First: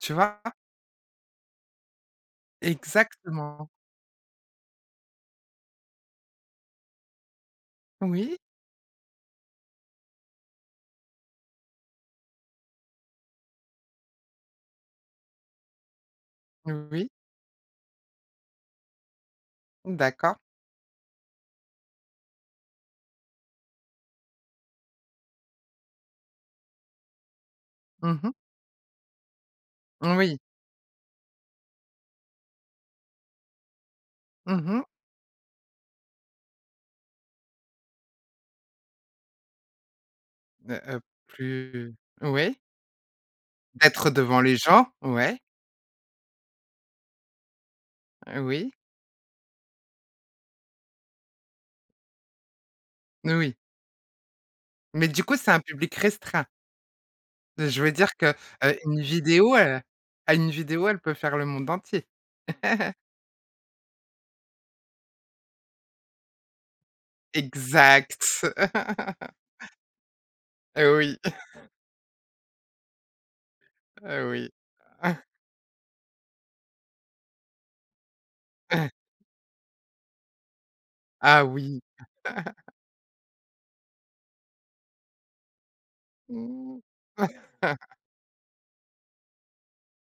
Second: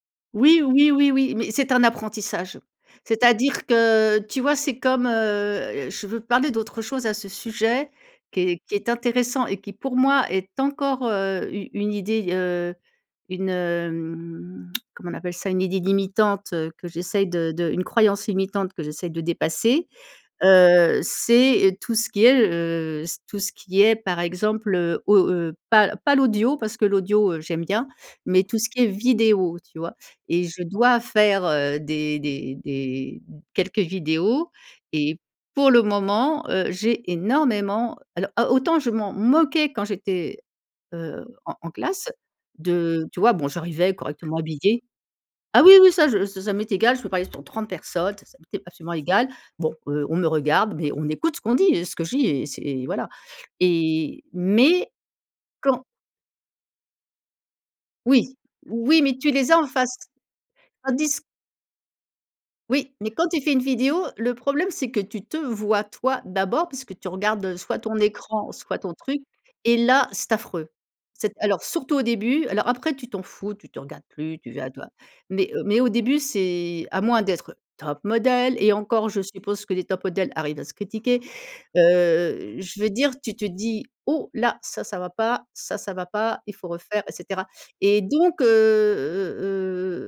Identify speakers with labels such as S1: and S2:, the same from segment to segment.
S1: Tu vois? A
S2: Oui, oui, oui, oui, mais c'est un apprentissage. C'est-à-dire
S1: Exactement.
S2: que, tu vois, c'est comme, heu je veux parler d'autre chose à ce sujet
S1: Oui.
S2: qui est qui est intéressant et qui, pour moi, est encore, heu, u une idée, heu, une, hem, comment on appelle ça? Une idée limitante, heu, que
S1: Oui.
S2: j'essaye de de une croyance limitante que j'essaye de dépasser,
S1: M d'accord.
S2: heu, c'est, heu, tout ce qui est, heu, c tout ce qui est, par exemple, heu, au heu, pas, heu, pas l'audio parce que l'audio, heu, j'aime bien.
S1: Mmh mh.
S2: Mais tout ce qui est vidéo, tu vois?
S1: Moui.
S2: Et je dois faire, heu, des des des m quelques vidéos
S1: Mmh mh.
S2: et pour le moment, heu, j'ai énormément alors, a autant je m'en moquais quand j'étais,
S1: Heu heu,
S2: heu, en en
S1: plus
S2: classe
S1: oui.
S2: de tu vois? Bon, j'arrivais
S1: Être
S2: correctement
S1: devant les
S2: habillée.
S1: gens? Ouais.
S2: Ah oui, oui, ça je ça ça m'est égal, je peux parler devant 30 personnes, ça, ça
S1: Heu,
S2: m'était
S1: oui.
S2: absolument égal. Bon heu, on me regarde, mais on écoute ce qu'on dit, heu, ce que je dis et c'est et voilà
S1: Oui.
S2: et mais
S1: Mais du coup, c'est un
S2: quand
S1: public restreint. Je veux dire que,
S2: Oui.
S1: heu, une
S2: Oui, mais tu les
S1: vidéo,
S2: as en
S1: heu,
S2: face,
S1: ah une vidéo, elle peut
S2: tandis
S1: faire le monde entier.
S2: Oui, mais quand tu fais une vidéo, le problème c'est que tu te vois toi d'abord, puisque tu regardes, heu, soit ton
S1: Exact.
S2: écran, soit ton truc et là, c'est affreux.
S1: Heu, oui.
S2: Cet alors surtout au début, alors après tu t'en fous, tu te regardes
S1: Heu,
S2: plus,
S1: oui.
S2: tu vas à toi mais heu, mais au début c'est à moins d'être top model et encore je suppose que les top model arrivent à se critiquer,
S1: Ah oui.
S2: heu, je veux dire, tu te dis: «Oh là ça, ça va pas, ça, ça va pas, il faut
S1: Mmh.
S2: refaire et cetera» et donc heu heu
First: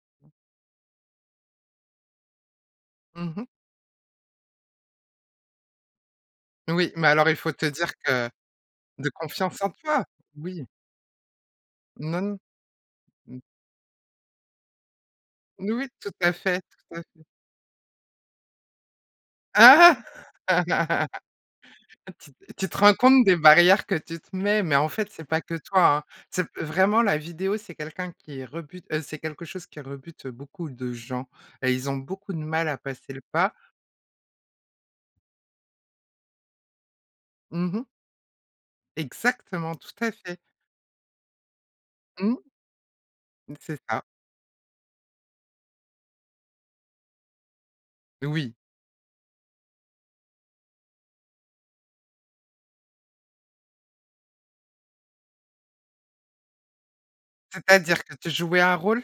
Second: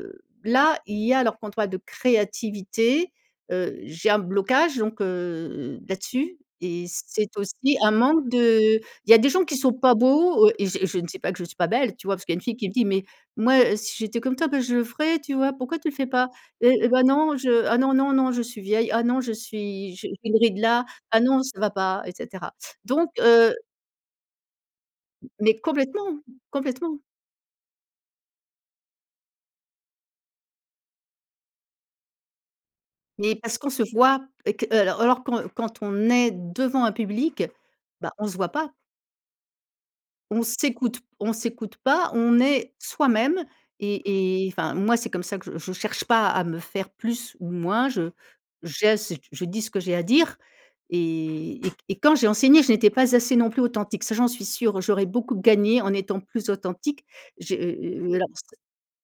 S2: heu, là, il y a alors qu'on toi de créativité,
S1: Mmh mh.
S2: heu, j'ai un blocage donc heu, là-dessus et
S1: Oui, mais alors il
S2: c'est
S1: faut te
S2: aussi
S1: dire
S2: un manque
S1: que
S2: de, heu,
S1: de
S2: il y a des gens qui
S1: confiance en
S2: sont pas
S1: toi?
S2: beaux
S1: Oui.
S2: et je je ne sais pas que je sois belle, tu vois?
S1: Non
S2: Parce qu'il
S1: n
S2: y a une fille qui me dit: «Mais
S1: mmh.
S2: moi, heu, si j'étais comme toi, bah je le ferais, tu vois? Pourquoi tu
S1: Moui
S2: le fais
S1: tout
S2: pas?
S1: à fait,
S2: Et et
S1: tout
S2: ben
S1: à fait.
S2: non je ah non, non, non, je suis vieille, ah non je
S1: Ah!
S2: suis j'ai une ride là, ah non ça va pas et
S1: Tu t
S2: cetera».
S1: tu te rends
S2: Donc
S1: compte des
S2: heu
S1: barrières que tu te mets, mais en fait, c'est pas que
S2: Mais
S1: toi, hein.
S2: complètement!
S1: C'est
S2: Complètement!
S1: vraiment la vidéo, c'est quelqu'un qui rebute, heu, c'est quelque chose qui rebute, heu, beaucoup de gens, heu, ils ont beaucoup de mal à passer le
S2: Mais
S1: pas.
S2: parce qu'on se voit et que, heu, alors alors quand quand on est devant un public,
S1: Mmh mh.
S2: bah on se voit pas.
S1: Exactement, tout à fait.
S2: On s'écoute on s'écoute pas,
S1: Mmh.
S2: on est soi-même
S1: M c'est ça.
S2: et et enfin moi c'est comme ça que je je cherche pas à me faire plus ou moins je
S1: Oui.
S2: j'ai ce t je dis ce que j'ai à dire et et que et quand j'ai enseigné je n'étais pas assez non plus authentique, ça j'en suis sûre, j'aurais beaucoup gagné en étant plus authentique. J'ai, heu
S1: C'est-à-dire? Que
S2: heu heu, la
S1: tu
S2: s
S1: jouais un rôle?